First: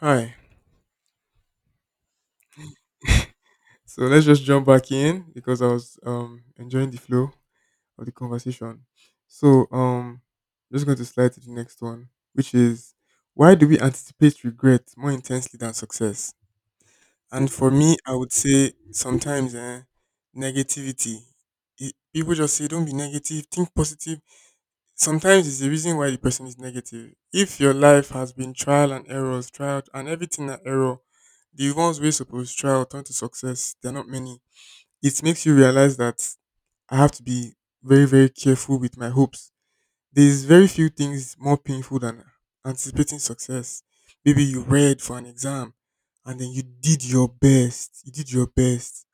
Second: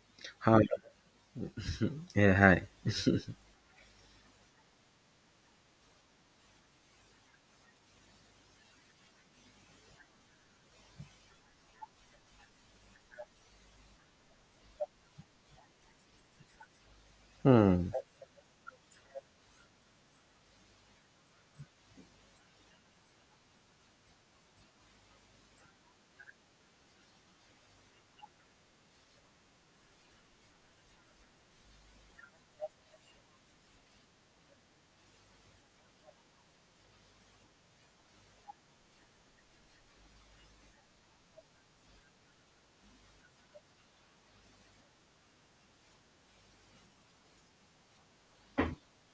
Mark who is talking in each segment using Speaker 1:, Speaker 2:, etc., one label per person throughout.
Speaker 1: Hi.
Speaker 2: Hi. Yeah, hi.
Speaker 1: So let's just jump back in because I was enjoying the flow of the conversation. So um just going to slide to the next one, which is, why do we anticipate regret more intensely than success? And for
Speaker 2: Hmm.
Speaker 1: me, I would say sometimes negativity. People just say don't be negative, think positive. Sometimes it's the reason why the person is negative. If your life has been trial and errors, trial and everything an error, the ones we're supposed to try or turn to success, they're not many. It makes you realize that I have to be very, very careful with my hopes. There's very few things more painful than anticipating success. Maybe you read for an exam and then you did your best. You did your best.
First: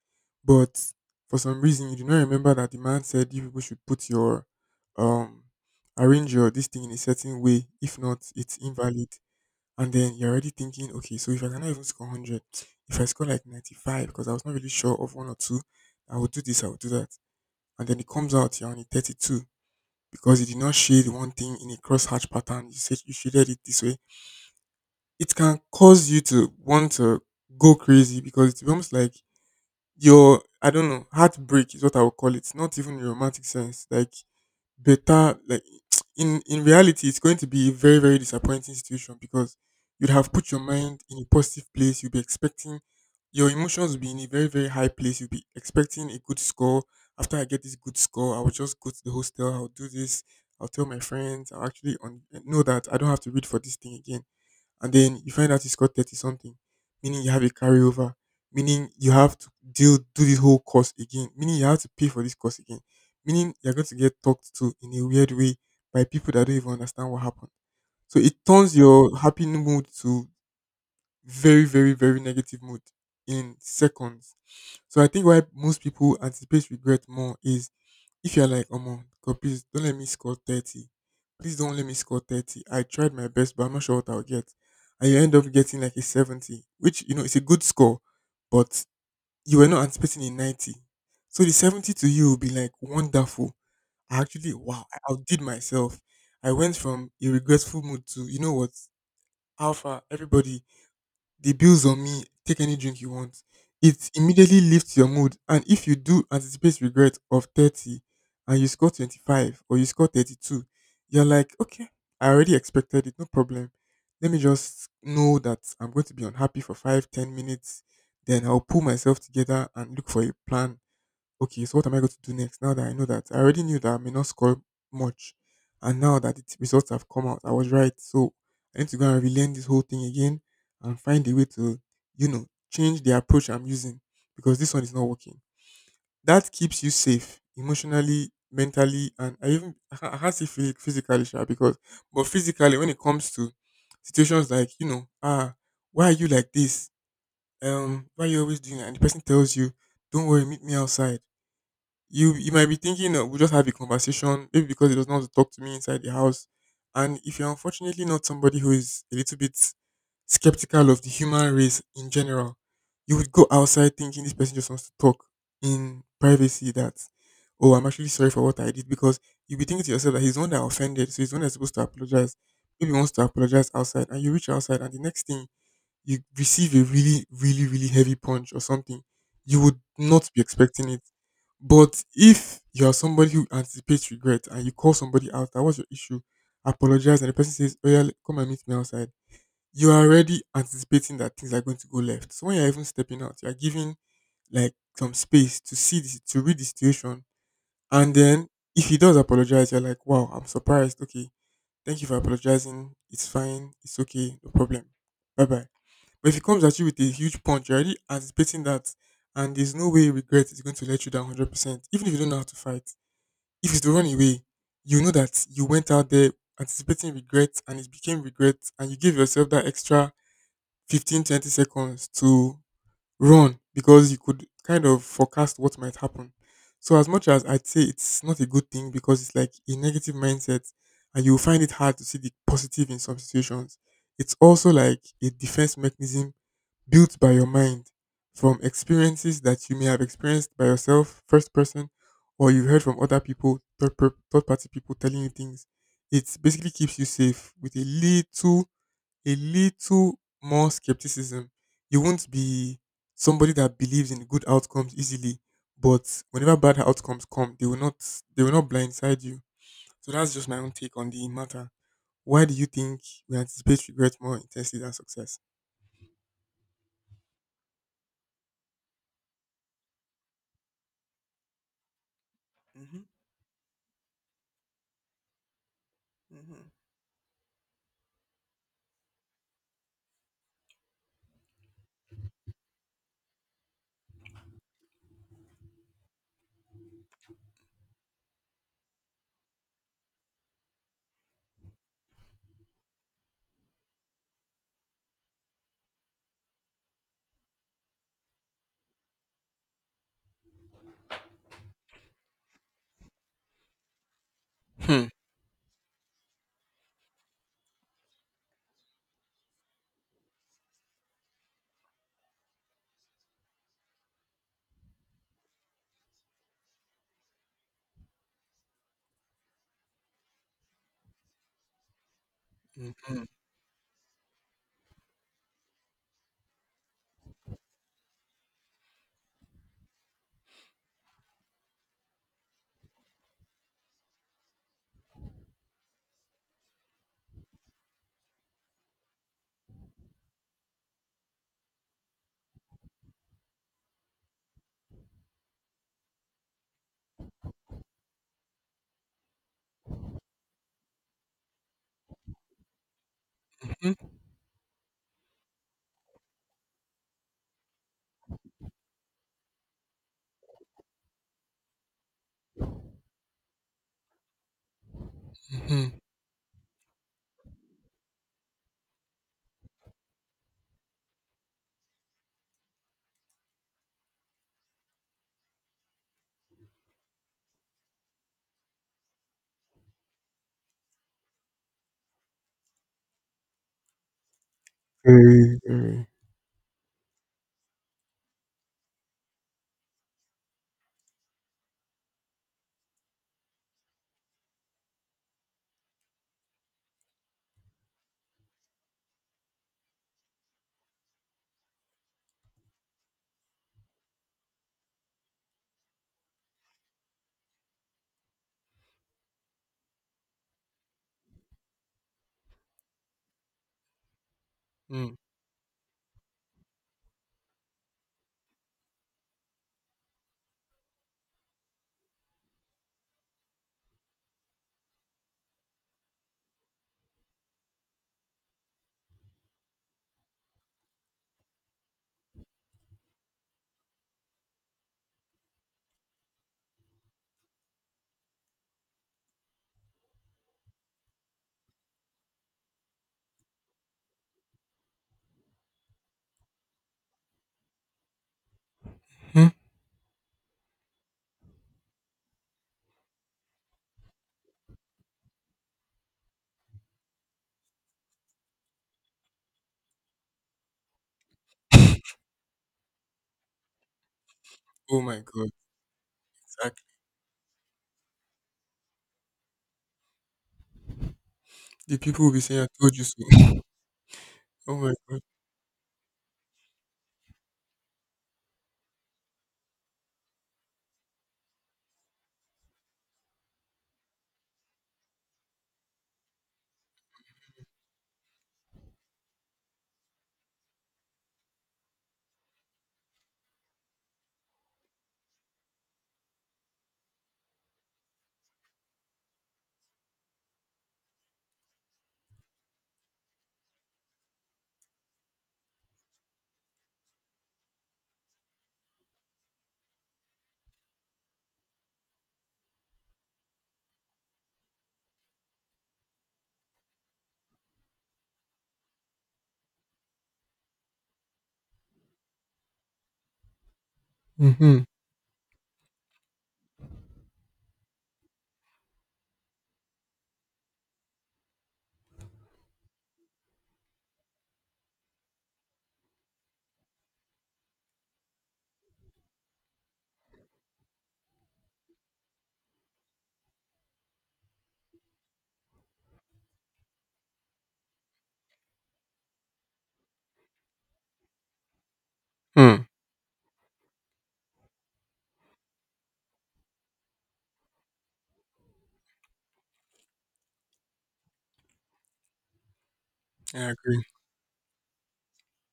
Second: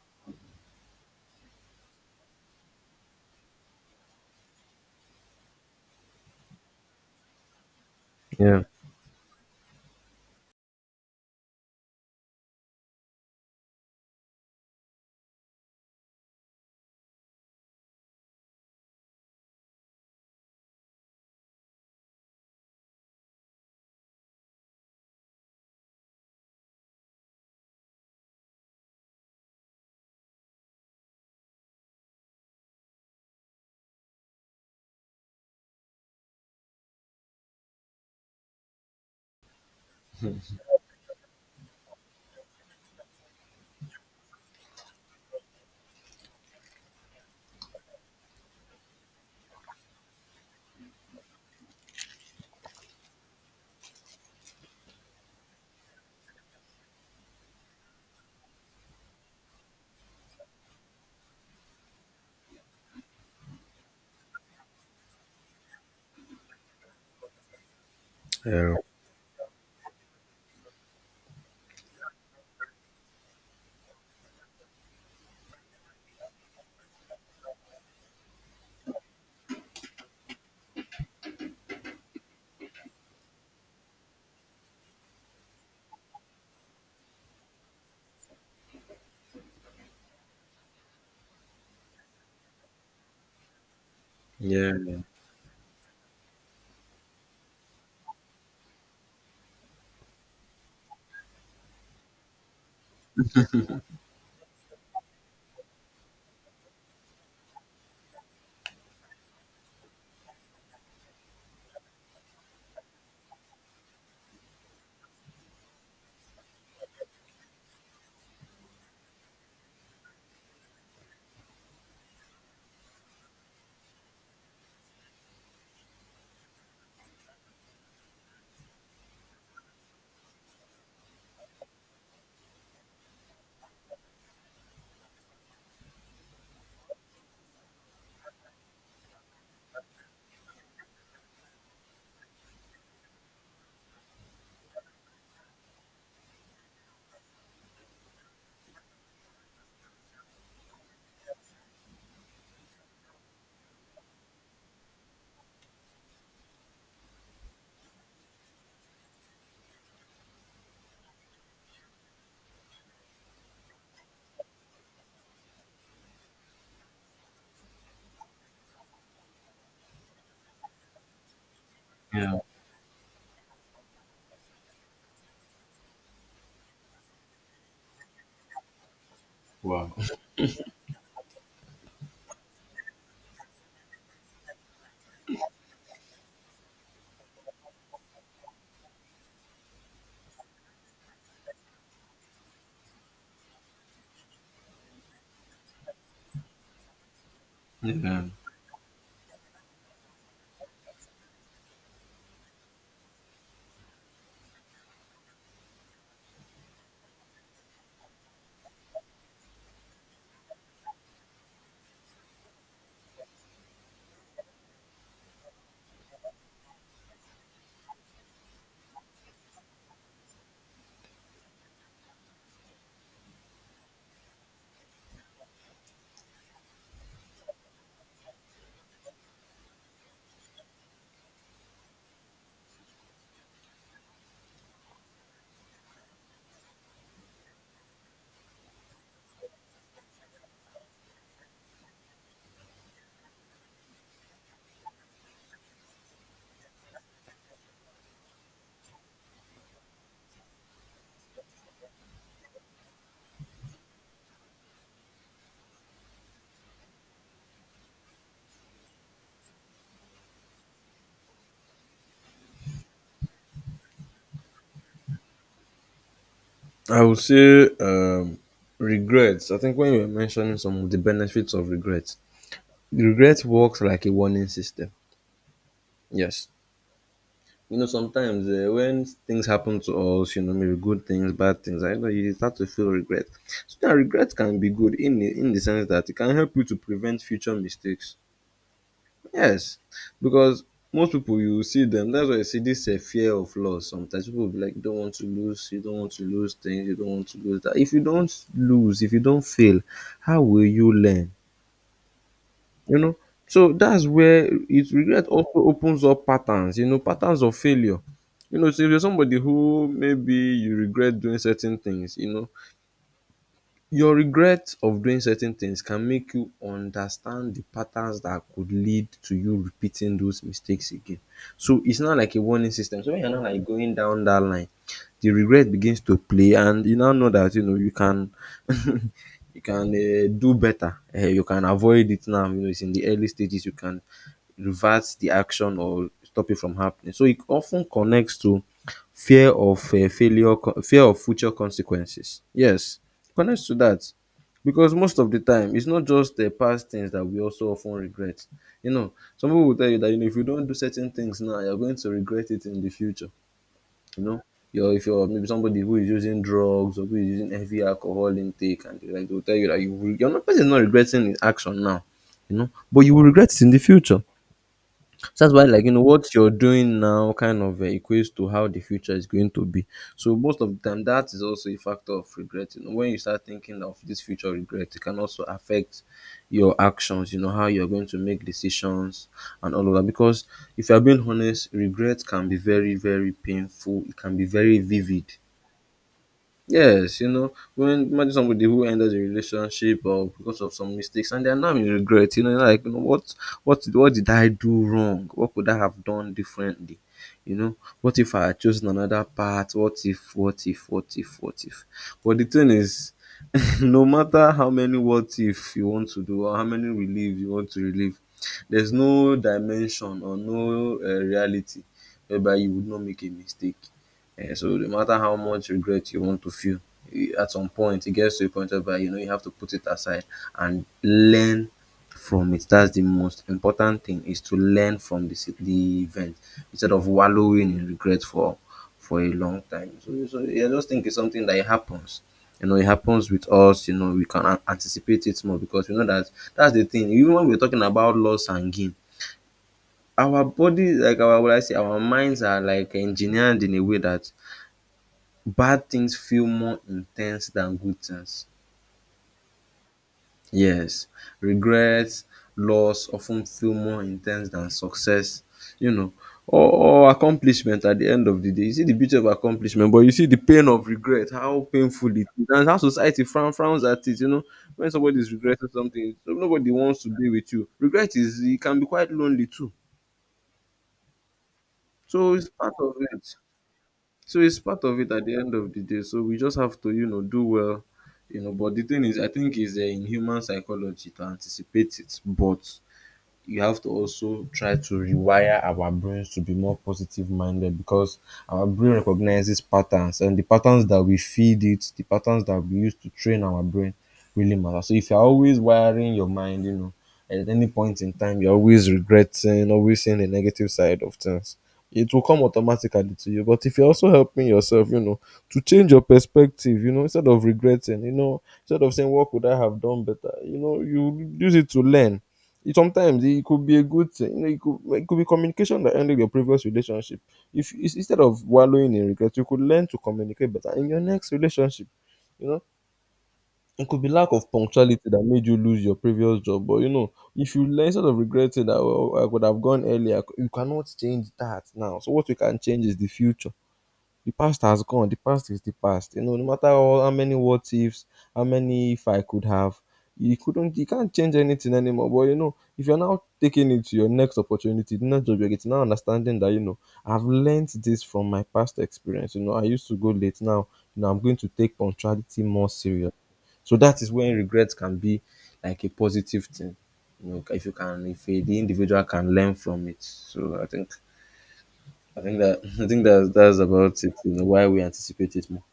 Speaker 1: But for some reason you do not remember that the man said you people should put your um arrange your this thing in a certain way. If not, it's
Speaker 2: Yeah,
Speaker 1: invalid. And then you're already thinking, okay, so if I cannot even score 100, if I score like 95, because I was not really sure of one or two, I would do this, I would do that. And then it comes out, you're only 32 because you did not shade one thing in a cross hatch pattern. You said you shaded it this way. It can cause you to want to go crazy because it's almost like your, I don't know, heartbreak is what I would call it. Not even in a romantic sense. Like better like in reality it's going to be a very very disappointing situation because you'd have put
Speaker 2: hmm.
Speaker 1: your mind in a positive place, you'd be expecting your emotions will be in a very very high place, you'll be expecting a good score. After I get this good score, I will just go to the hostel, I'll do this, I'll tell my friends, I'll actually on, know that I don't have to read for this thing again. And then you find out he scored 30 something, meaning you have a carryover, meaning you have to deal do this whole course again, meaning you have to pay for this course again, meaning you're going to get talked to in a weird way by people that don't even understand what happened. So it
Speaker 2: Yeah.
Speaker 1: turns your happy mood to very, very, very negative mood in seconds. So I think why most people anticipate regret more is, if you're like, oh man, God, please don't let me score 30. Please don't let me score 30. I tried my best, but I'm not sure what I'll get. And you end up getting like a 70, which, you know, is a good score, but you were not anticipating a 90. So the 70 to you will be like wonderful. I actually,
Speaker 2: Yeah,
Speaker 1: wow, I outdid myself. I went from a regretful mood to, you know what, Alpha, everybody, the bill's on me. Take any drink you want. It immediately lifts your mood. And if you do anticipate regret of 30 and you score 25 or you score 32, you're like, okay, I already expected it. No problem. Let me just know that I'm going to be unhappy for 5, 10 minutes. Then I'll pull myself together and look for a plan. Okay, so what am I going to do next now that I know that I already knew that I may not score much, and now that the results have come out, I was right. So I need to go and relearn this whole thing again and find a way to, you know, change the approach I'm using because this one is not working. That keeps you safe emotionally, mentally, and I even I has to feel physically, sure, because but physically when it comes to situations like ah, why are you like this? Why are you always doing? That?" And the person tells you, "Don't worry, meet me outside." You might be thinking that we'll just have a conversation, maybe because he doesn't want to talk to me inside the house. And if you're unfortunately not somebody who is a little bit skeptical of the human race in general, you would go outside thinking this person just wants to talk in privacy that, oh, I'm actually sorry for what I did, because you'll be thinking to yourself that he's the one that offended, so he's the one that's supposed to apologize.
Speaker 2: yeah.
Speaker 1: Maybe he wants to apologize outside and you reach outside and the next thing, you receive a really, really, really heavy punch or something. You would
Speaker 2: Wow.
Speaker 1: not be expecting it. But if you are somebody who anticipates regret and you call somebody out, that was your issue, apologize, and the person says, oh, yeah, come and meet me outside, you are already anticipating that things are going to go left. So when you're even stepping out, you're giving like some space to see this, to read the situation. And
Speaker 2: Yeah.
Speaker 1: then if he does apologize, you're like, wow, I'm surprised. Okay, thank you for apologizing. It's fine. It's okay. No problem. Bye bye. But if he comes at you with a huge punch, you're already anticipating that, and there's no way regret is going to let you down 100%. Even if you don't know how to fight, if it's to run away, you know that you went out there anticipating regret and it became regret, and you give yourself that extra 15 20 seconds to run because you could kind of forecast what might happen. So, as much as I'd say it's not a good thing because it's like a negative mindset, and you will find it hard to see the positive in some situations, it's also like a defense mechanism built by your mind from experiences that you may have experienced by yourself, first person, or you've heard from other people, third, third party people telling you things. It basically keeps you safe with a little more skepticism. You won't be somebody that believes in good outcomes easily, but whenever bad outcomes come, they will not blindside you. So that's just my own take on the matter. Why do you think we anticipate regret more intensely than success?
Speaker 2: I would say regrets. I think when you were mentioning some of the benefits of regrets,
Speaker 1: Mm-hmm.
Speaker 2: regret works like a warning system. Yes.
Speaker 1: Mm-hmm.
Speaker 2: You know, sometimes when things happen to us, you know, maybe good things, bad things, I know you start to feel regret. So that regret can be good in the sense that it can help you to prevent future mistakes. Yes, because most people you see them. That's why you see this fear of loss. Sometimes people will be like, you don't want to lose, you don't want to lose things, you don't want to lose that. If you don't lose, if you don't fail, how will you learn? You know. So that's where it
Speaker 1: Hmm hmm.
Speaker 2: regret also opens up patterns. You know, patterns of failure. You know, so if you're somebody who maybe you regret doing certain things, you know, your regret of doing certain things can make you understand the patterns that could lead to you repeating those mistakes again. So it's not like a warning system. So
Speaker 1: Mhm,
Speaker 2: when you're not like going down that line, the regret begins to play, and you now know that you know you can you can do better. Eh, you can avoid it now. You know it's in the early stages. You can reverts the action or stop it from happening. So it often connects to fear of failure, fear of future consequences. Yes, it connects to that because most of the time it's not just the past things that we also often regret. You know, some people will tell you that you know if you don't do certain things now, you're going to regret it in the future.
Speaker 1: mhm,
Speaker 2: You know. You're, if you're maybe somebody who is using drugs or who is using heavy alcohol intake and they like they'll tell you that you will, you're not person not regretting his action now, you know, but you will regret it in the future. So that's why, like you
Speaker 1: mhm.
Speaker 2: know, what you're doing now kind of equates to how the future is going to be. So most of the time, that is also a factor of regret. You know, when you start thinking of this future regret, it can also affect your actions. You know, how you're going to make decisions and all of that. Because if you're being honest, regret can be very, very painful. It can be very vivid.
Speaker 1: Very, very.
Speaker 2: Yes, you know, when imagine somebody who ended a relationship or because of some mistakes and they are now in regret, you know, like you know, what what did I do wrong? What could I have done differently? You know, what if I had chosen another path? What if, what if, what if, what if? But the thing is, no matter how many what if you want to do or how many relief you want to relieve, there's no dimension or no reality whereby you would not make a mistake. Eh, so no
Speaker 1: Mhm.
Speaker 2: matter how much regret you want to feel, you, at some point it gets to a point whereby you know you have to put it aside and learn from it. That's the most important thing is to learn from the event instead of wallowing in regret for a long time. So, so yeah, I just think it's something that it happens. You know, it happens with us. You know, we can anticipate it more because we know that that's the thing. Even when we're talking about loss and gain, our body, like our, what I say, our minds are like engineered in a way that bad things feel more intense than good things.
Speaker 1: Mhm.
Speaker 2: Yes, regrets, loss often feel more intense than success, you know, or accomplishment at the end of the day. You see the beauty of accomplishment, but you see the pain of regret, how painful it is and how society frowns at it, you know. When
Speaker 1: Oh
Speaker 2: somebody
Speaker 1: my
Speaker 2: is
Speaker 1: god,
Speaker 2: regretting something, so nobody
Speaker 1: exactly.
Speaker 2: wants to be with you. Regret is, it can be quite lonely too.
Speaker 1: The people will
Speaker 2: So
Speaker 1: be
Speaker 2: it's
Speaker 1: saying, I
Speaker 2: part
Speaker 1: told
Speaker 2: of
Speaker 1: you
Speaker 2: it.
Speaker 1: so.
Speaker 2: So it's
Speaker 1: Oh
Speaker 2: part
Speaker 1: my
Speaker 2: of it
Speaker 1: god.
Speaker 2: at the end of the day. So we just have to, you know, do well, you know. But the thing is, I think is in human psychology to anticipate it, but you have to also try to rewire our brains to be more positive minded because our brain recognizes patterns and the patterns that we feed it, the patterns that we use to train our brain really matter. So if you're always wiring your mind, you know, at any point in time, you're always regretting, always seeing the negative side of things. It will come automatically to you. But if you're also helping yourself, you know, to change your perspective, you know, instead of regretting, you know, instead of saying, what could I have done better? You know, you use it to learn sometimes it could be a good thing. You know, it could be communication that ended your previous relationship. If instead of wallowing in regret, you could learn to communicate better in your next relationship. You know, it could be lack of
Speaker 1: Mm-hmm.
Speaker 2: punctuality that made you lose your previous job. But you know, if you learn instead of regretting that "Oh, I could have gone earlier," you cannot change that now. So what you can change is the future. The past has gone. The past is the past. You know, no matter all, how many what ifs, how many if I could have, you couldn't, you can't change anything anymore. But you know, if you're now taking it to your next opportunity, the next job you're getting, now understanding that you know, I've learned this from my past experience. You know, I used to go late now. You know, I'm going to take punctuality more
Speaker 1: Mm.
Speaker 2: serious. So that is when regrets can be like a positive thing. You know, if you can, if the individual can learn from it. So I think that I think that that's
Speaker 1: I agree.
Speaker 2: about it. You know, why we anticipate it more.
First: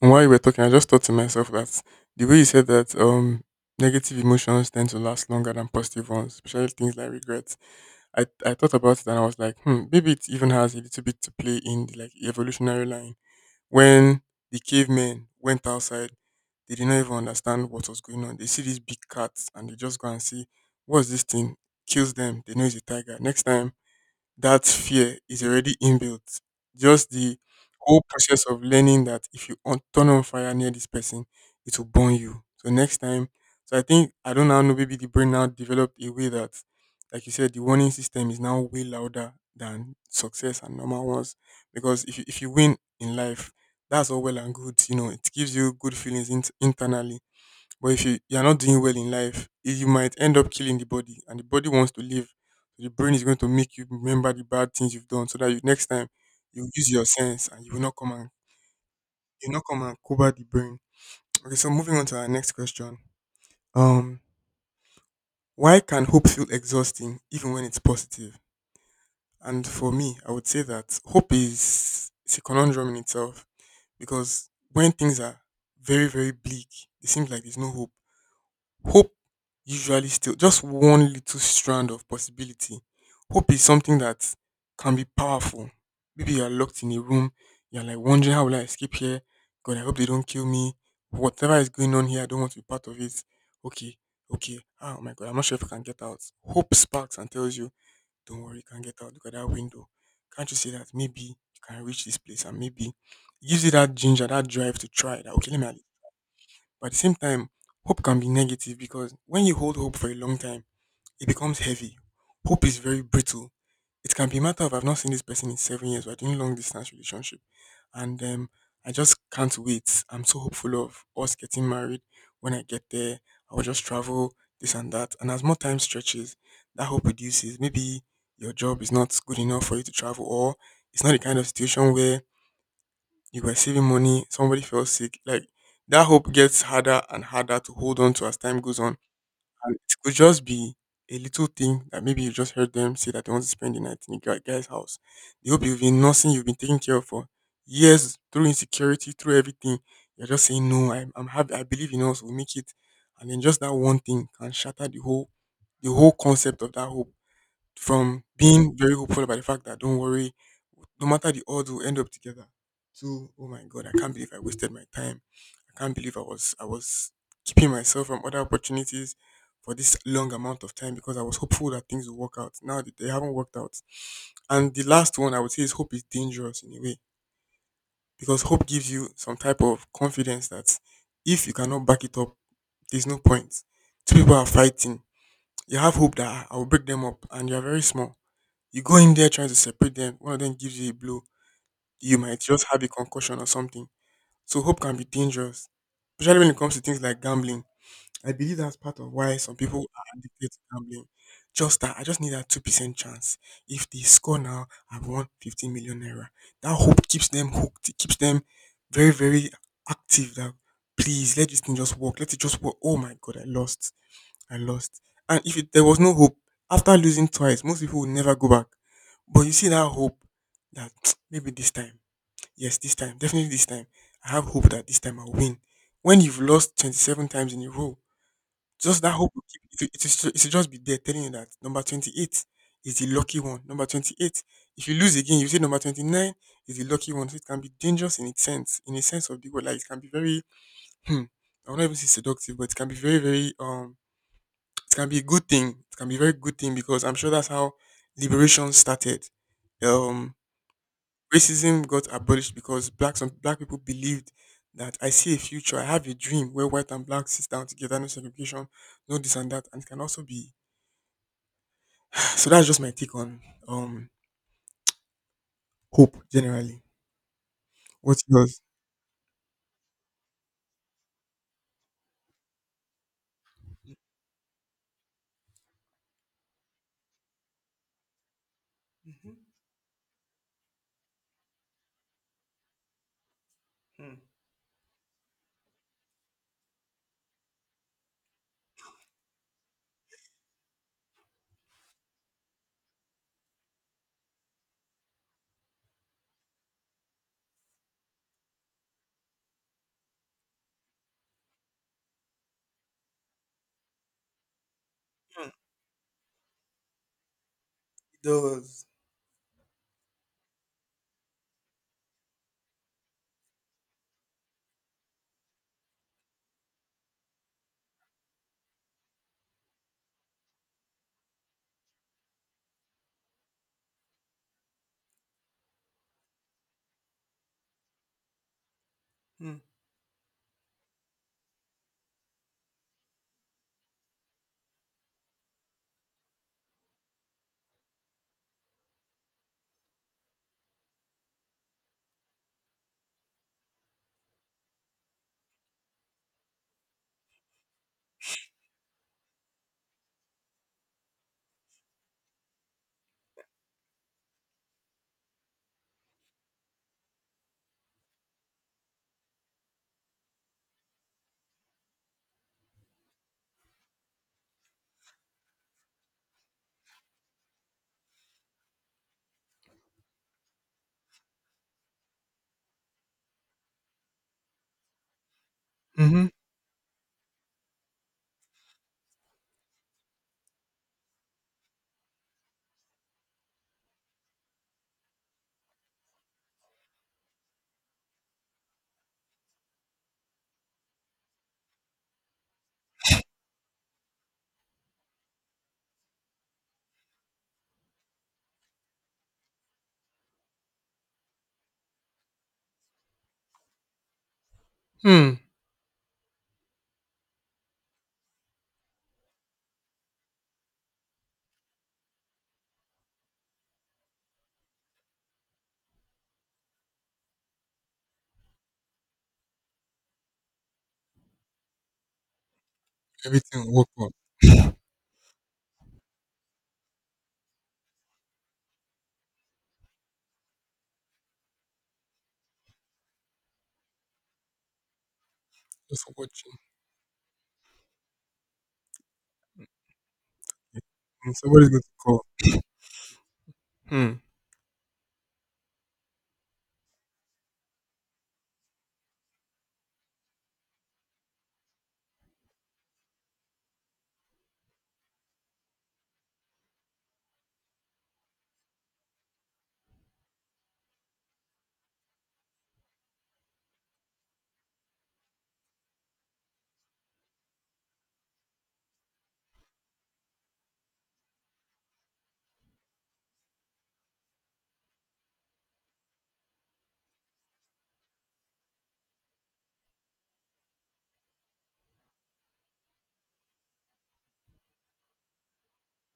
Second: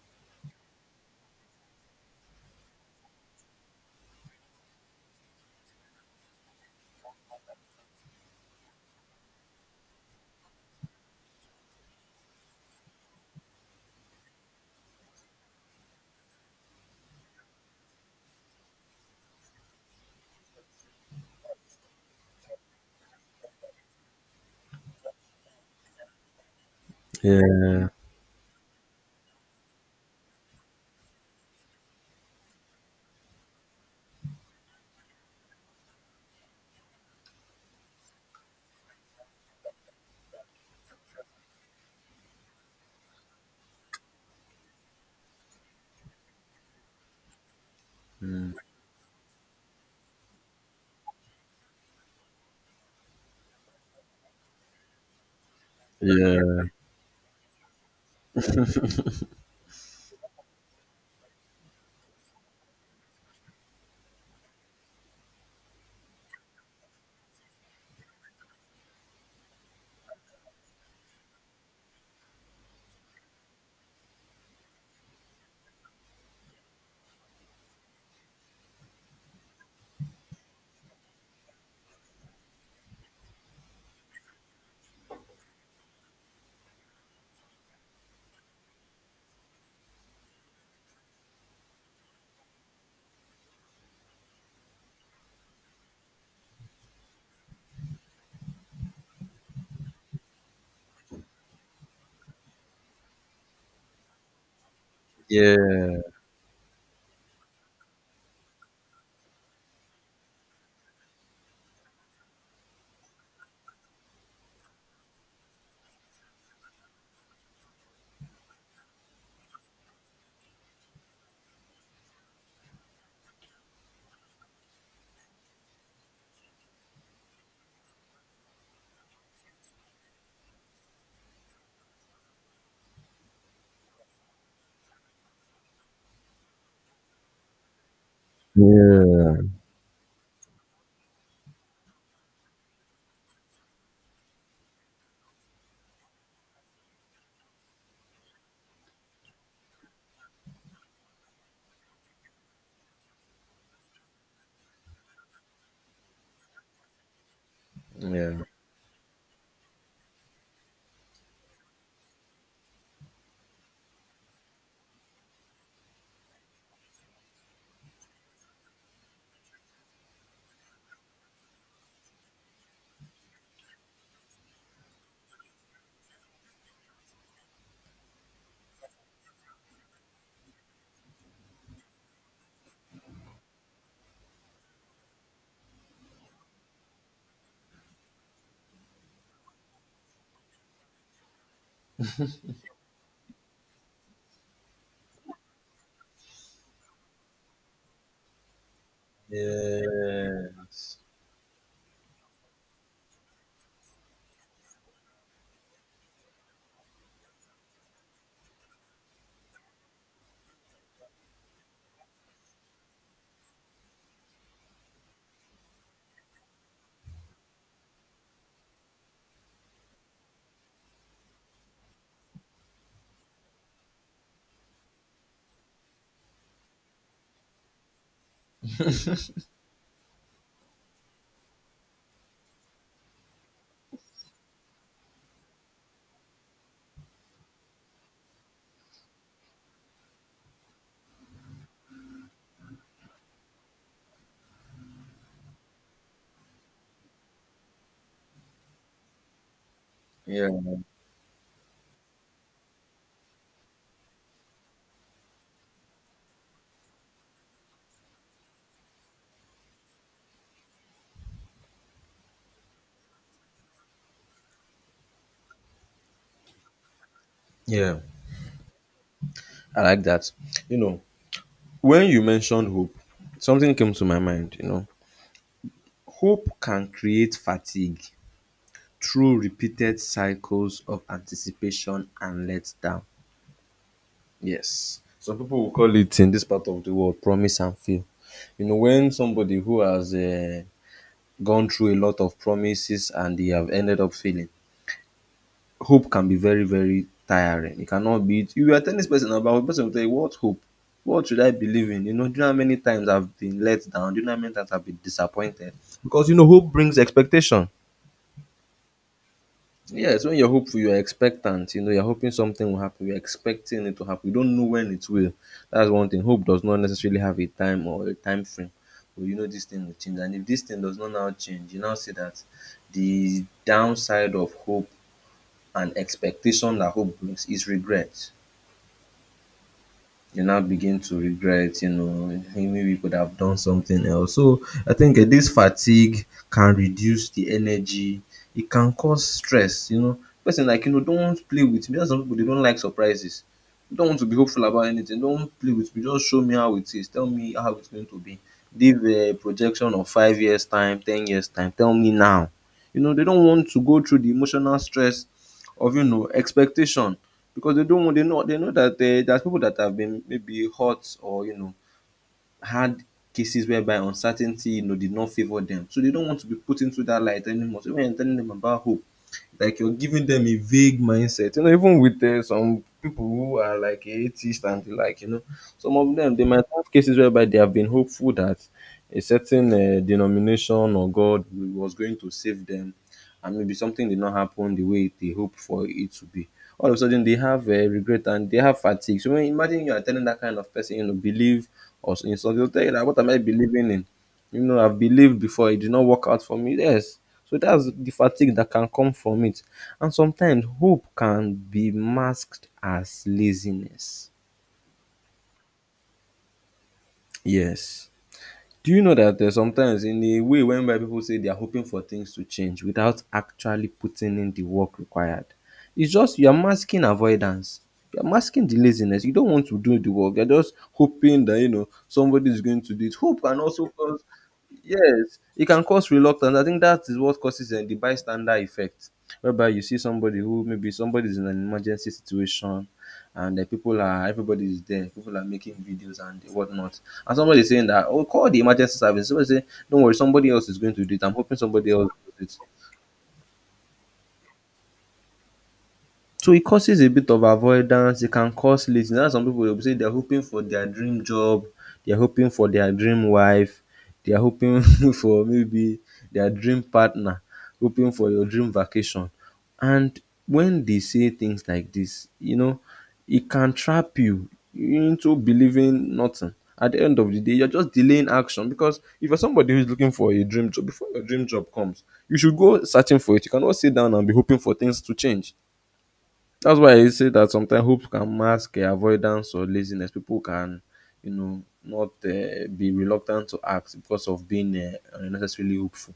Speaker 1: And while you were talking, I just thought to myself that the way you said that negative emotions tend to last longer than positive ones, especially things like regrets. I thought about it and I was like, hmm, maybe it even has a little bit to play in the like evolutionary line when the cavemen went outside, they did not even understand what was going on. They see this big cat and they just go and see what's this thing. Kills them. They know it's a tiger. Next time, that fear is already inbuilt. Just the
Speaker 2: Yeah,
Speaker 1: whole process of learning that if you on, turn on fire near this person, it will burn you. So next time, so I think I don't now know. Maybe the brain now developed a way that, like you said, the warning system is now way louder than success and normal ones. Because if you win in life, that's all well and good. You know, it gives you good feelings in, internally. But if you, you're not doing well in life, eh, you might end up killing the body, and the body wants to live. So the brain is going to make you remember the bad things you've done, so that you, next time
Speaker 2: yeah,
Speaker 1: you use your sense and you will not come and you will not come and cover the brain. Okay, so moving on to our next question. Um, why can hope feel exhausting even when it's positive? And for me, I would say that hope is, it's a conundrum in itself because when things are very very bleak, it seems like there's no hope. Hope usually still just one little strand of possibility. Hope is something that can be powerful. Maybe you are locked in a room, you're like wondering, how will I escape here? God, I hope they don't kill me. Whatever is going on here, I don't want to be part of it. Okay, okay. Ah, oh my god, I'm not sure if I can get out. Hope sparks and tells you, don't worry, you can get out. Look at that window. Can't you see that? Maybe you can reach this place and maybe it gives you that ginger, that drive to try that. Okay,
Speaker 2: yeah,
Speaker 1: let me, but at the same time, hope can be negative because when you hold hope for a long time, it becomes heavy. Hope is very brittle. It can be a matter of I've not seen this person in 7 years. We're doing long distance relationship, and I just can't wait. I'm so hopeful of us getting married. When I get there, I will just travel this and that. And as more time stretches, that hope reduces. Maybe your job is not good enough for you to travel, or it's not the kind of situation where you were saving money, somebody fell sick. Like that hope gets harder and harder to hold on to as time goes on. And it could just be a little thing that maybe you just heard them say that they want to spend the night in a guy's house. The hope you've been nursing, you've been taking care of for years through insecurity, through everything. You're just saying, no, I'm happy. I believe in us. We'll make it. And then just that one thing can shatter the whole concept of that hope, from
Speaker 2: yeah.
Speaker 1: being very hopeful about the fact that don't worry, no matter the odds, we'll end up together. So, oh my God, I can't believe I wasted my time. I can't believe I was keeping myself from other opportunities for this long amount of time because I was hopeful that things would work out, now that they haven't worked out. And the last one I would say is hope is dangerous in a way because hope gives you some type of confidence that if you cannot back it up, there's no point. Two people are fighting. You have hope that I will break them up, and you are very small. You go in there trying to separate them. One of them gives you a blow, you might just have a concussion or something. So hope can be dangerous, especially when it comes to things like gambling. I believe that's part of why some people
Speaker 2: Yeah,
Speaker 1: are addicted to
Speaker 2: yes,
Speaker 1: gambling. Just that I just need that 2% chance. If they score now, I've won 15 million naira. That hope keeps them hooked. It keeps them very active. That, please let this thing just work. Let it just work. Oh my God, I lost. I lost. And if it, there was no hope after losing twice, most people would never go back. But you see that hope that, maybe this time. Yes, this time, definitely this time. I have hope that this time I'll win. When you've lost 27 times in a row, just that hope will keep it, it, it, will still- it should just be there telling you that number 28 is the lucky one. Number 28. If you lose again, you say number 29 is the lucky one. So it can be dangerous in its sense, in a sense of the word. Like it can be very, hmm, I won't even say seductive, but it can be very, very, it can be a good thing. It can be a very good thing because I'm sure that's how liberation started. Um,
Speaker 2: yeah,
Speaker 1: Racism got abolished because black some black people believed that I see a future, I have a dream where white and black sit down together, no segregation, no this and that, and it can also be. So that's just my take on um hope generally.
Speaker 2: yeah.
Speaker 1: What's yours?
Speaker 2: I like that. You know, when you mentioned hope, something came to my mind. You know, hope can create fatigue
Speaker 1: Mm-hmm.
Speaker 2: through repeated cycles of anticipation and letdown.
Speaker 1: Mm.
Speaker 2: Yes, some people will call it in this part of the world promise and fail. You know, when somebody who has gone through a lot of promises and they have ended up failing. Hope can be very, very tiring. It cannot be. You are telling this person about hope, person will tell you, what hope? What should I believe in? You know, do you know how many times I've been let down? Do you know how many times I've been
Speaker 1: Mm.
Speaker 2: disappointed? Because, you know, hope brings expectation.
Speaker 1: It does.
Speaker 2: Yes, when you're hopeful, you're expectant. You know, you're hoping something will happen. You're expecting it to happen. You don't know when it will. That's one thing. Hope does not necessarily have a time or a time frame. But you know this thing will change. And if this thing does not now change, you now see that the downside of hope and expectation that hope brings is regret.
Speaker 1: Mm.
Speaker 2: You now begin to regret, you know, "Hey, maybe we could have done something else." So I think this fatigue can reduce the energy. It can cause stress, you know. Person like, you know, don't play with me. That's some people, they don't like surprises. They don't want to be hopeful about anything. Don't play with me. Just show me how it is. Tell me how it's going to be. Give a projection of 5 years' time, 10 years' time. Tell me now. You know, they don't want to go through the emotional stress of, you know, expectation because they don't want they know that there's people that have been maybe hurt or you know had cases whereby uncertainty you know did not favor them, so they don't want to be put into that light anymore. So when you're telling them about hope, like you're giving them a vague mindset. You know, even with some people who are like atheists and the like, you know, some of
Speaker 1: Mm-hmm.
Speaker 2: them they might have cases whereby they have been hopeful that a certain denomination or God was going to save them, and maybe something did not happen the way they hoped for it to be. All of a sudden, they have regret and they have fatigue. So, when, imagine you are telling that kind of person, you know, believe or in something, they'll tell you that what am I believing in? You know, I've believed before. It did not work out for me, yes. So that's the fatigue that can come from it. And sometimes hope can be masked as laziness.
Speaker 1: Hmm.
Speaker 2: Yes, do you know that there's sometimes in a way whereby people say they are hoping for things to change without actually putting in the work required? It's just you're masking avoidance. You're masking the laziness. You don't want to do the work. You're just hoping that somebody is going to do it. Hope can
Speaker 1: Everything will
Speaker 2: also
Speaker 1: work out.
Speaker 2: cause, yes, it can cause reluctance. I think that is what causes the bystander effect, whereby you see somebody who, maybe somebody is in an emergency situation, and the people are, everybody is there, people are making
Speaker 1: Just
Speaker 2: videos and
Speaker 1: watching.
Speaker 2: whatnot, and somebody is saying that, oh, call the emergency service. Somebody say don't worry, somebody else is
Speaker 1: Yeah.
Speaker 2: going to do it.
Speaker 1: Mm,
Speaker 2: I'm hoping
Speaker 1: somebody's going to
Speaker 2: somebody else
Speaker 1: call.
Speaker 2: does it.
Speaker 1: Hmm.
Speaker 2: So it causes a bit of avoidance, it can cause lazy. That's why some people go say they are hoping for their dream job, they are hoping for their dream wife, they are hoping for maybe their dream partner, hoping for your dream vacation. And when they say things like this, you know, it can trap you into believing nothing. At the end of the day, you're just delaying action, because if you're somebody who's looking for a dream job, before your dream job comes, you should go searching for it. You cannot sit down and be hoping for things to change. That's why I say that sometimes hope can mask avoidance or laziness. People can, you know, not be reluctant to act because of being unnecessarily hopeful.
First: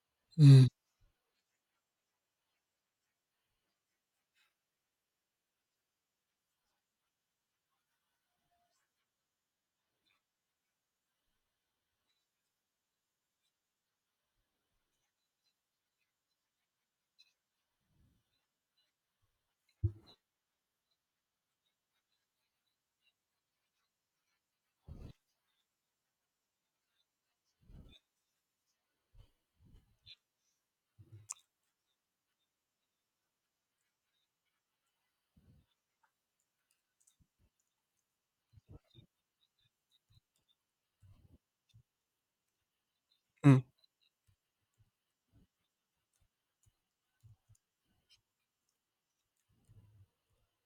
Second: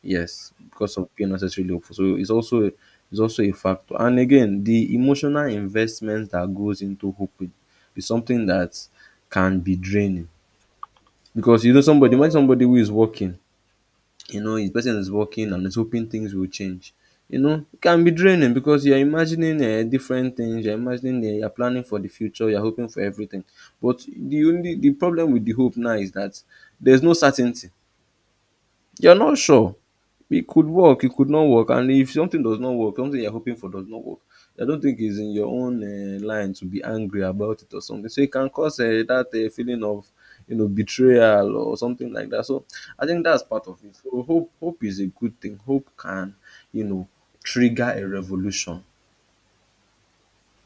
Speaker 2: Yes,
Speaker 1: Hmm.
Speaker 2: because of being unnecessarily hopeful. So it's also, it's also a factor. And again, the emotional investment that goes into hope is something that can be draining, because you know somebody, imagine somebody who is working, you know, his person is working and is hoping things will change. You know, it can be draining because you're imagining different things, you're imagining you're planning for the future, you're hoping for everything. But the problem with the hope now is that there's no certainty, you're not sure. It could work, it could not work. And if something does not work, something you're hoping for does not work, I don't think it's in your own line to be angry about it or something. So it can cause that feeling of, you know, betrayal or something like that. So I think that's
Speaker 1: Hmm.
Speaker 2: part of it. So hope, is a good thing. Hope can, you know, trigger a revolution,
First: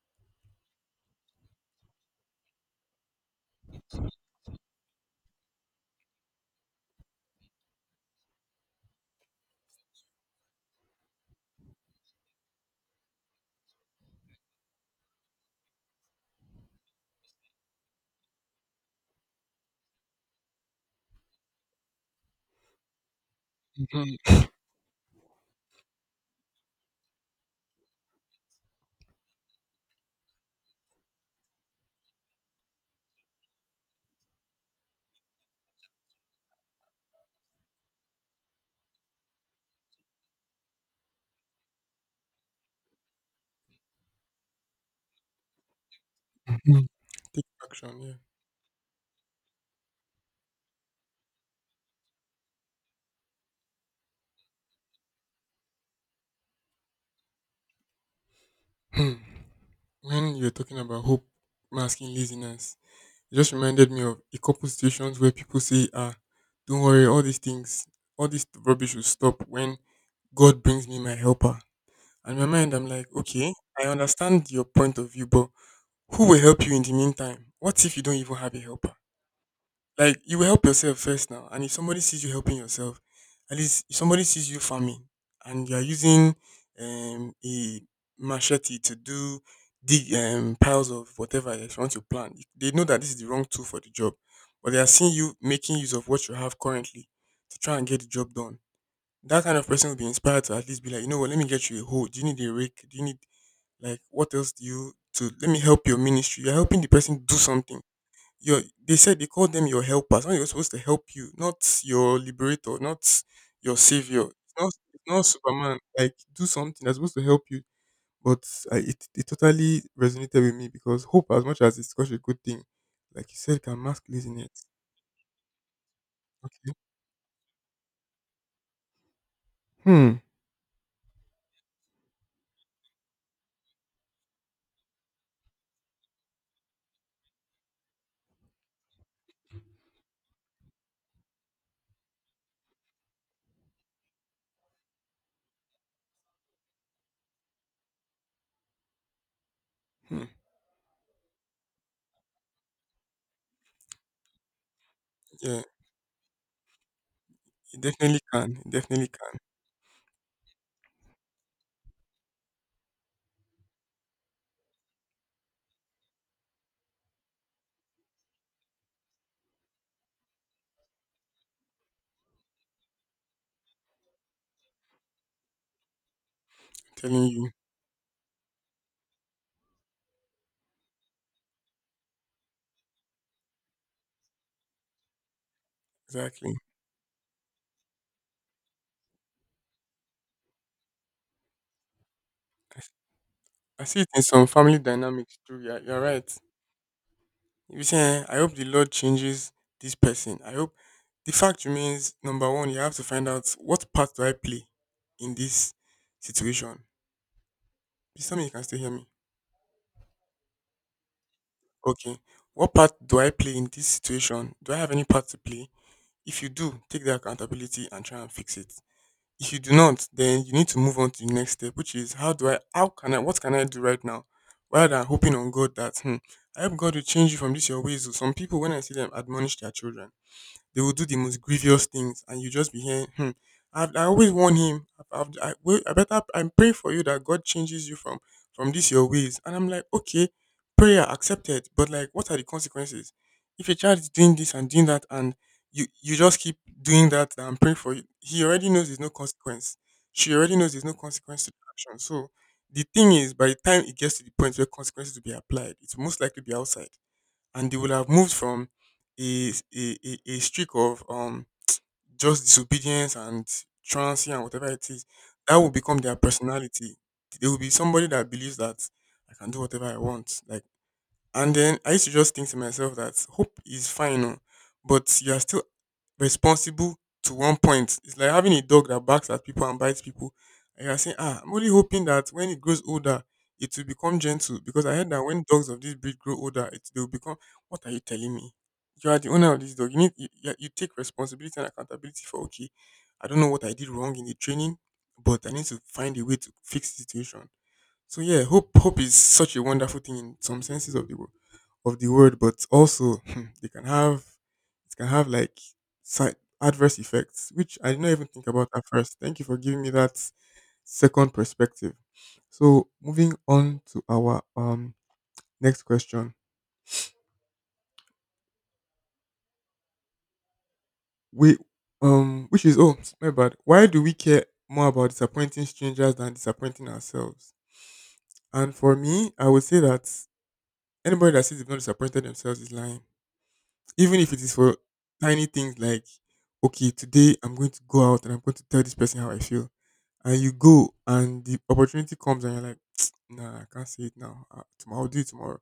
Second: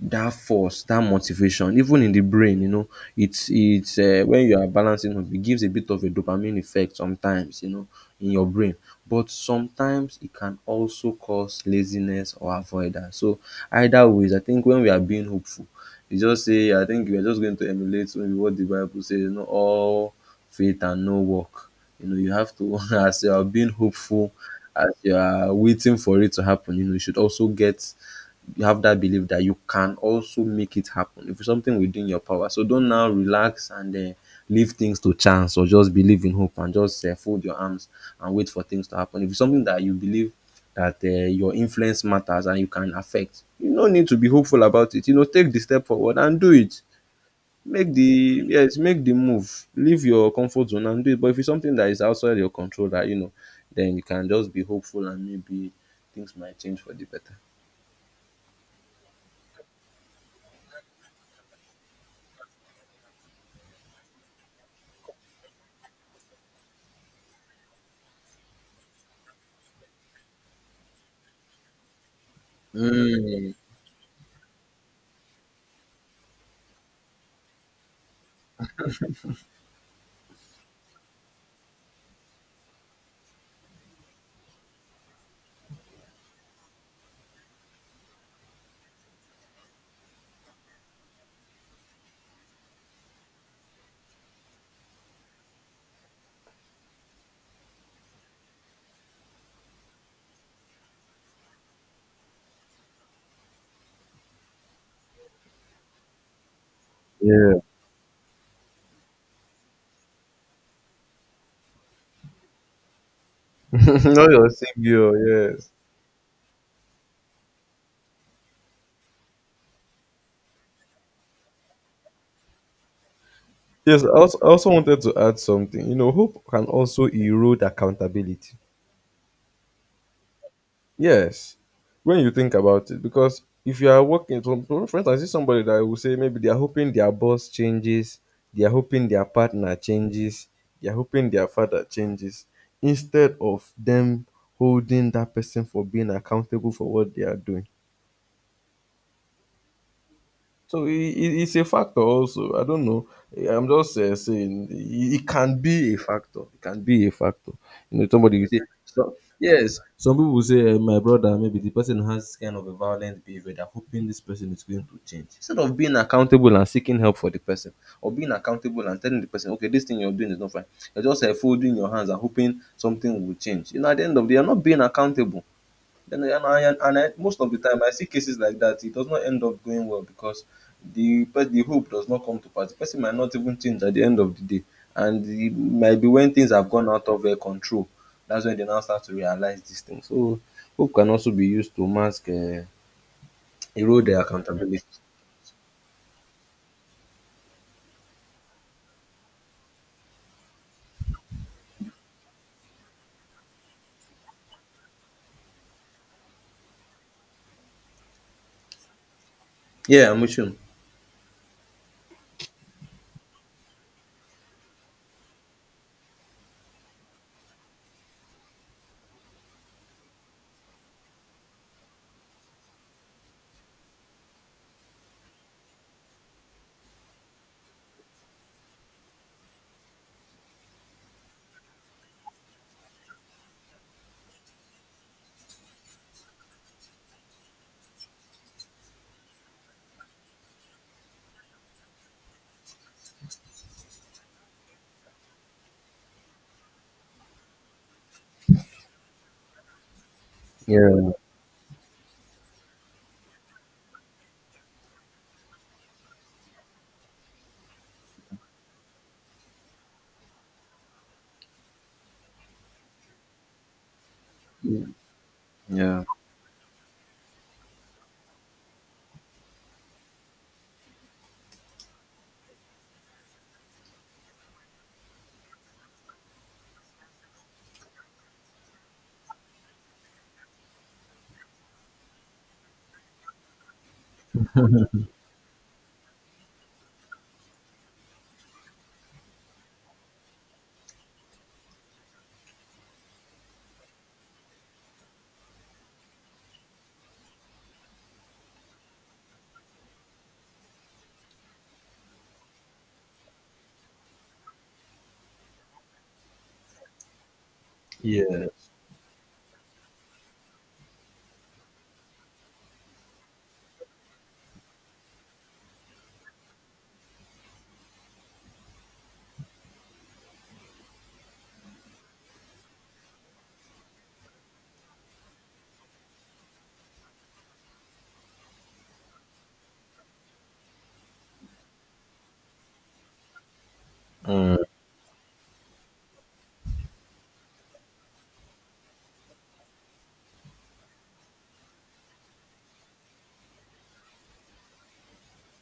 Speaker 2: that force, that motivation, even in the brain. You know, it's when you are balancing up, it gives a bit of a dopamine effect sometimes, you know, in your brain. But sometimes it can also cause laziness or avoidance. So either ways, I think when we are being hopeful, you just say, I think we are just going to emulate maybe what the Bible says, you know, all faith and no work. You know, you have to, as you are being
Speaker 1: Hmm.
Speaker 2: hopeful, as you are waiting for it to happen, you know, you should also get, you have that belief that you can also make it happen. If it's something within your power, so don't now relax and leave things to chance or just believe in hope and just fold your arms and wait for things to happen. If it's something that you believe that your influence matters and you can affect, you no need to be hopeful about it. You know, take the step forward and do it.
Speaker 1: Hmm. Take
Speaker 2: Make
Speaker 1: action. Yeah.
Speaker 2: the, yes, make the move. Leave your comfort zone and do it. But if it's something that is outside your control, that you know, then you can just be hopeful and maybe things might change for the better.
Speaker 1: Hmm. When you're talking about hope masking laziness, it just reminded me of a couple situations where people say, ah, don't worry, all these things, all this rubbish will stop when God brings me my helper. And in my mind, I'm like, okay,
Speaker 2: Mm.
Speaker 1: I understand your point of view, but who will help you in the meantime? What if you don't even have a helper? Like, you will help yourself first now, and if somebody sees you helping yourself, at least if somebody sees you farming and you are using a machete to do dig piles of whatever, if you want to plant, if they know that this is the wrong tool for the job, but they are seeing you making use of what you have currently to try and get the job done. That kind of person will be inspired to at least be like, you know what, let me get you a hoe. Do you need a rake? Do you need, like, what else do you, to let me help your ministry? You're helping the person do something, your, they said they called them your helpers. Now, you're supposed to help you, not your liberator, not your savior. It's not, it's
Speaker 2: Osingio,
Speaker 1: not
Speaker 2: yes.
Speaker 1: Superman. Like, do something that's supposed to help you. But I, it totally resonated with me because hope, as much as it's such a good thing, like you said, can mask
Speaker 2: Yes, I also, I
Speaker 1: laziness.
Speaker 2: also wanted to add something. You know, hope can
Speaker 1: Okay.
Speaker 2: also erode accountability.
Speaker 1: Hmm.
Speaker 2: Yes, when you think about it, because if you are working, so for instance, is somebody that will say maybe they are hoping their boss changes, they are hoping their partner changes, they are hoping their father changes, instead of them holding that person for being accountable for what they are doing.
Speaker 1: Hmm.
Speaker 2: So it's a factor also. I don't know. I'm just saying it, it can
Speaker 1: Yeah,
Speaker 2: be a factor. It can be a factor.
Speaker 1: it
Speaker 2: You know,
Speaker 1: definitely
Speaker 2: somebody will
Speaker 1: can.
Speaker 2: say,
Speaker 1: It definitely
Speaker 2: so,
Speaker 1: can.
Speaker 2: yes, some people will say, my brother, maybe the person has this kind of a violent behavior. They're hoping this person is going to change. Instead of being accountable and seeking help for the person, or being accountable and telling the person, okay, this thing you're doing is not fine. You're just folding your hands and hoping something will change. You know, at the end of the day, you're not being accountable. Then
Speaker 1: I'm telling
Speaker 2: most
Speaker 1: you,
Speaker 2: of the time I see cases like that, it does not end up going well, because the hope does not come to pass. The person might not even change at the end of the day, and it might be when things
Speaker 1: exactly.
Speaker 2: have gone out of their control. That's when they now start to realize these things. So hope can also be used to mask,
Speaker 1: I, s- I see
Speaker 2: erode
Speaker 1: it
Speaker 2: their
Speaker 1: in some family
Speaker 2: accountability.
Speaker 1: dynamics too. Yeah, you're right. You'll, "Eh, I hope the Lord changes this person. I hope, the fact remains, number one, you have to find out what part do I play in this situation." Please tell me you can still hear me.
Speaker 2: Yeah, I'm with you.
Speaker 1: Okay. What part do I play in this situation? Do I have any part to play? If you do, take the accountability and try and fix it. If you do not, then you need to move on to the next step, which is how can I, what can I do right now? Rather than hoping on God that, hmm, I hope God will change you from this your ways, oh. Some people, when I see them admonish their children, they will do the most grievous things, and you just be hearing, hmm, I always warn him. I, wait, I better, I'm praying for you that God changes you from this your ways. And I'm like, okay, prayer accepted, but, like, what are the consequences? If a child is doing this and doing that, and you just keep doing that, that I'm praying for you, he already knows there's no consequence. She already knows there's no
Speaker 2: Yeah.
Speaker 1: consequence to the action. So the thing is, by the time it gets to the point where consequences will be applied, it's most likely be outside, and they will have moved from a streak of just disobedience and truancy and whatever it is. That will become
Speaker 2: Yeah.
Speaker 1: their personality. They will be somebody that believes that I can do whatever I want, like. And then I used to just think to myself that hope is fine, oh, but you are still responsible to one point. It's like having a dog that barks at people and bites people, and you are saying, ah, I'm only hoping that when it grows older, it will become gentle, because I heard that when dogs of this breed grow older, it they will become. What are you telling me? You are the owner of this dog. You need you, you you take responsibility and accountability for, okay, I don't know what I did wrong in the training, but I need to find a way to fix the situation. So, yeah, hope is such a wonderful thing in some senses of the word, but also, hmm, they can have it can have, like, side adverse effects, which I did not even think
Speaker 2: Yeah.
Speaker 1: about at first. Thank you for giving me that second perspective. So, moving on to our next question, we, which is, oh, my bad, why do we care more about disappointing strangers than disappointing ourselves? And for me, I would say that anybody that says they've not disappointed themselves is lying, even if it is
Speaker 2: Mm,
Speaker 1: for tiny things like, okay, today I'm going to go out and I'm going to tell this person how I feel. And you go and the opportunity comes and you're like, nah, I can't say it now. Tomorrow, I'll do it tomorrow.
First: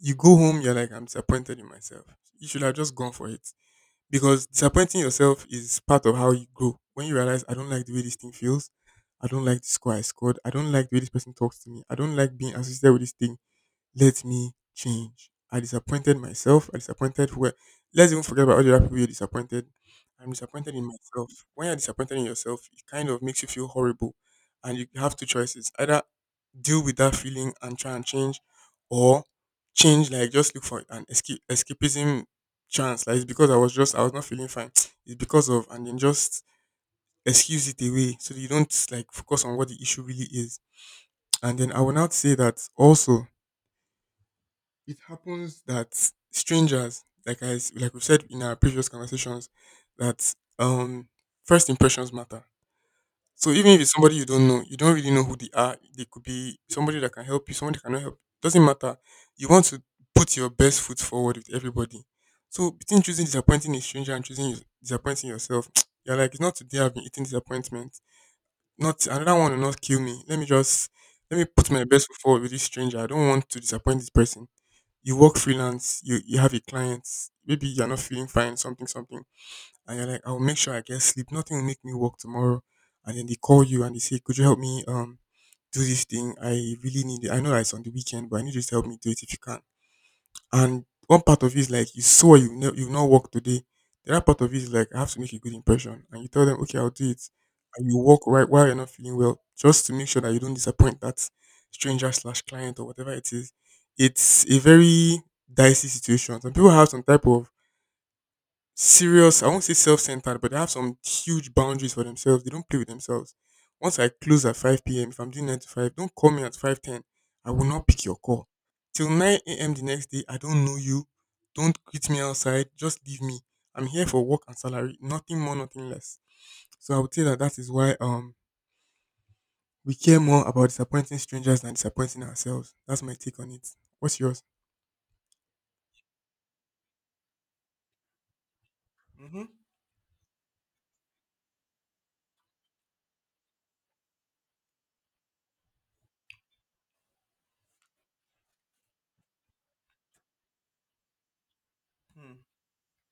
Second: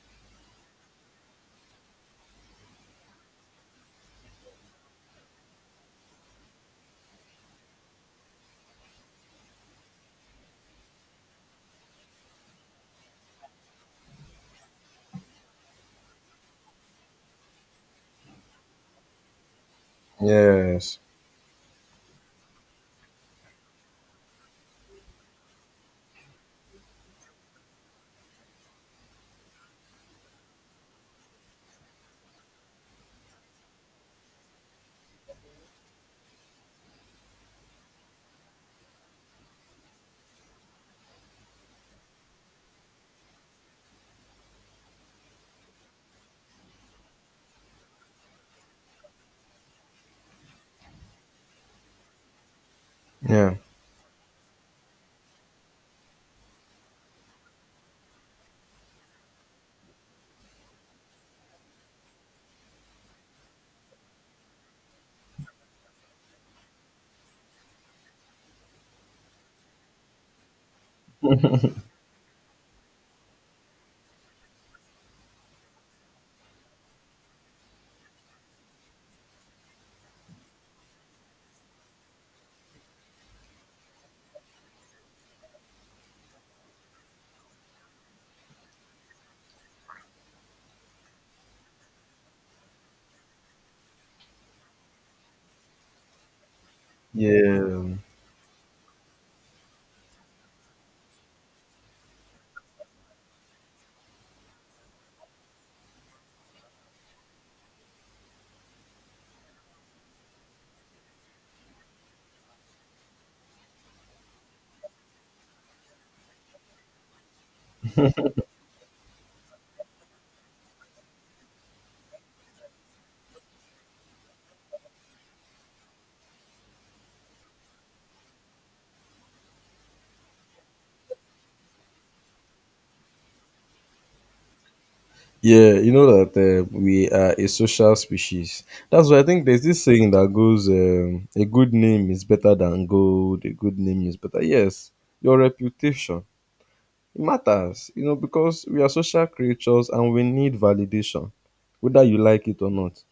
Speaker 1: You go home, you're like, I'm disappointed in myself. You should have just gone for it. Because disappointing yourself is part of how you grow. When you realize, I don't like the way this thing feels. I don't like the score I scored. I don't like the way this person talks to me. I don't like being associated with this thing, let me change. I disappointed myself. I disappointed who? Let's even forget about all the other people you are disappointed. I'm disappointed in
Speaker 2: yes.
Speaker 1: myself. When you're disappointed in yourself, it kind of makes you feel horrible, and you have two choices: either deal with that feeling and try and change, or change, like, just look for an escape, escapism chance. Like, it's because I was not feeling fine. It's because of, and then just excuse it away so that you don't, like, focus on what the issue really is. And then I will not say that also, it happens that strangers, like, like we said in our previous conversations, that first impressions matter. So
Speaker 2: Yeah.
Speaker 1: even if it's somebody you don't know, you don't really know who they are. They could be somebody that can help you, somebody that cannot help. Doesn't matter. You want to put your best foot forward with everybody. So between choosing disappointing a stranger and choosing disappointing yourself, you're like, it's not today I've been eating disappointment. Not another one will not kill me. Let me put my best foot forward with this stranger. I don't want to disappoint this person. You work freelance, you have a client, maybe you're not feeling fine, something, something, and you're like, I'll make sure I get sleep. Nothing will make me work tomorrow. And then they call you and they say, could you help me do this thing? I really need it. I know that it's on the weekend, but I need you to help me do it if you can. And one part of it is like, you know you've not worked today. The other part of it is like, I have to make a good impression. And you tell them, okay, I'll do it. And you
Speaker 2: Yeah.
Speaker 1: walk right while you're not feeling well, just to make sure that you don't disappoint that stranger slash client or whatever it is. It's a very dicey situation. Some people have some type of serious, I won't say self-centered, but they have some huge boundaries for themselves. They don't play with themselves. Once I close at 5 p.m., if I'm doing 9 to 5, don't call me at 5:10. I will not pick your call till 9 a.m. the next day. I don't know you. Don't greet me outside. Just leave me. I'm here for work and salary, nothing more, nothing less. So I would say that that is why, we care more about disappointing strangers than disappointing ourselves. That's my take on it. What's yours?
Speaker 2: Yeah, you know that we are a social species. That's why I think
Speaker 1: Mm-hmm.
Speaker 2: there's this saying that goes, "A good name is better than gold. A good name is better." Yes, your reputation, it matters, you know, because we are social creatures and we need validation, whether you like it or not.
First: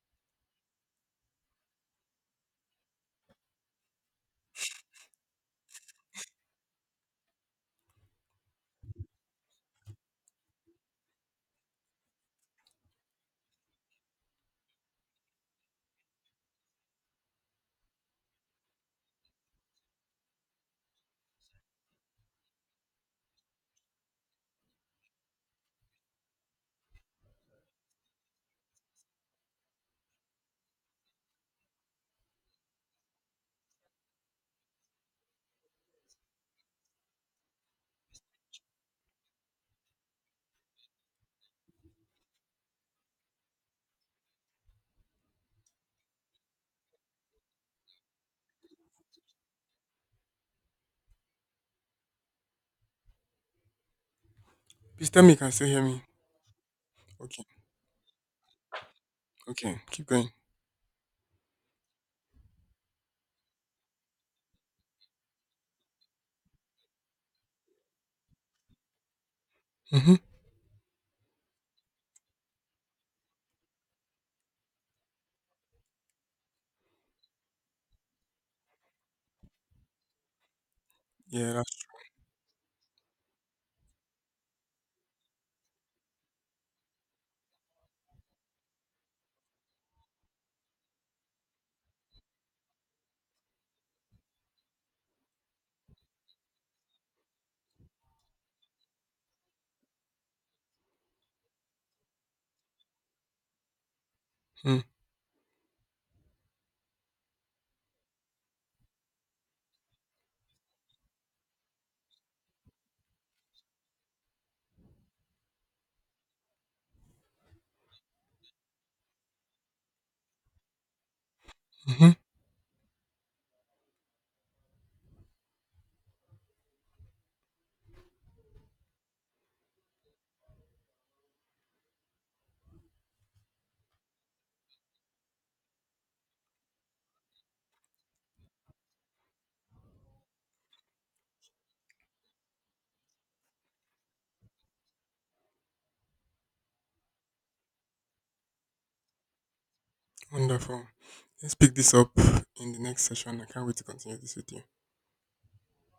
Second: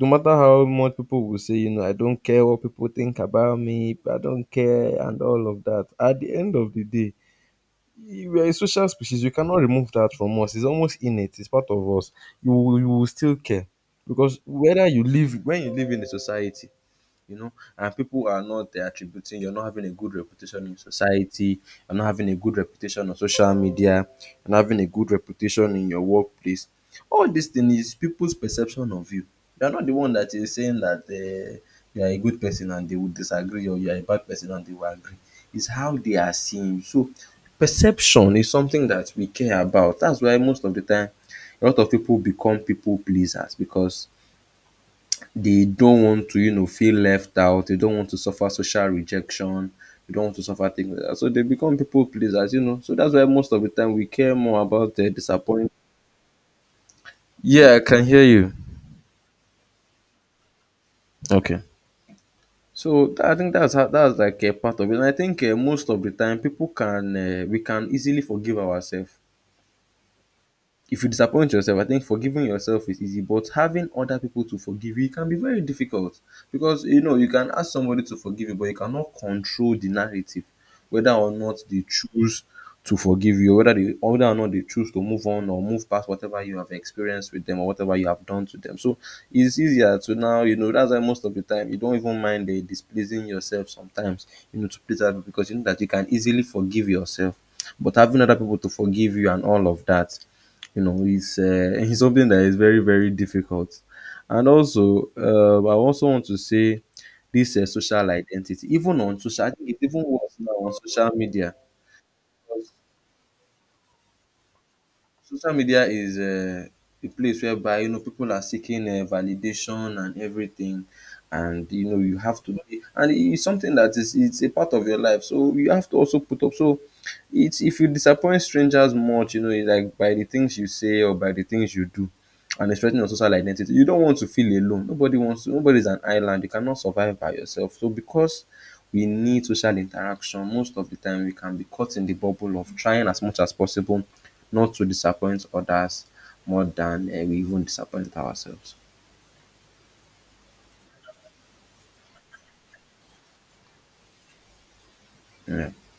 Speaker 2: No matter how much people will say, you know, I don't care what people think about me, I don't care, and all of that. At the end of the day, we are a social species. You cannot remove that from us. It's almost innate. It's part of us. You will still care, because whether you live, when you live in a society, you know, and people are not attributing, you're not having a good reputation in society, you're not having a good reputation on social media, you're not having a good reputation in your workplace, all these things is people's perception of you. You're not the one that is saying that you are a good person and they would disagree, or you are a bad person and they will agree. It's how they are seeing you. So perception is something that we care about. That's why most of the time a lot of people become people pleasers, because they don't want to, you know, feel left out. They don't want to suffer social rejection. They don't want to suffer things like that. So they become people pleasers, you know. So that's why most of the time we care more about
Speaker 1: Please
Speaker 2: the
Speaker 1: tell me you can still
Speaker 2: disappointment.
Speaker 1: hear me. Okay.
Speaker 2: Yeah, I can hear you.
Speaker 1: Okay. Keep going.
Speaker 2: Okay. So I think that's how, that's like a part of it. And I think most of the time people can we can easily forgive ourselves.
Speaker 1: Mm-hmm.
Speaker 2: If you disappoint yourself, I think forgiving yourself is easy, but having other people to forgive you can be very difficult, because you know you can ask somebody to forgive you, but you cannot control the narrative, whether or
Speaker 1: Yeah,
Speaker 2: not they
Speaker 1: that's
Speaker 2: choose to forgive you, or whether or not they choose to move on or move past whatever you have experienced with them or whatever you have done to them. So it's easier to now, you know, that's why most of the time you don't even mind the displeasing yourself sometimes, you know, to please other people, because you know that you can easily forgive yourself. But having other people to forgive you and all of that, you know, it's it's something that is very, very difficult. And
Speaker 1: true.
Speaker 2: also I also want to say this social identity, even on social, I think it's even worse now on social media. Social media is a place whereby, you know, people are seeking validation and everything, and you know
Speaker 1: Hmm.
Speaker 2: you have to be, and it's something that is, it's a part of your life, so you have to also put up. So it's, if you disappoint strangers much, you know, it's like by the things you say or by the things you do, and it's threatening your social identity. You don't want to feel alone. Nobody wants to, nobody is an island. You cannot survive by yourself. So, because we need social interaction, most of the time we can be caught in the bubble of trying as much as possible not to disappoint others more than we even disappoint ourselves.
Speaker 1: Wonderful. Let's pick this up in the next session. I can't wait to continue this with you.
Speaker 2: um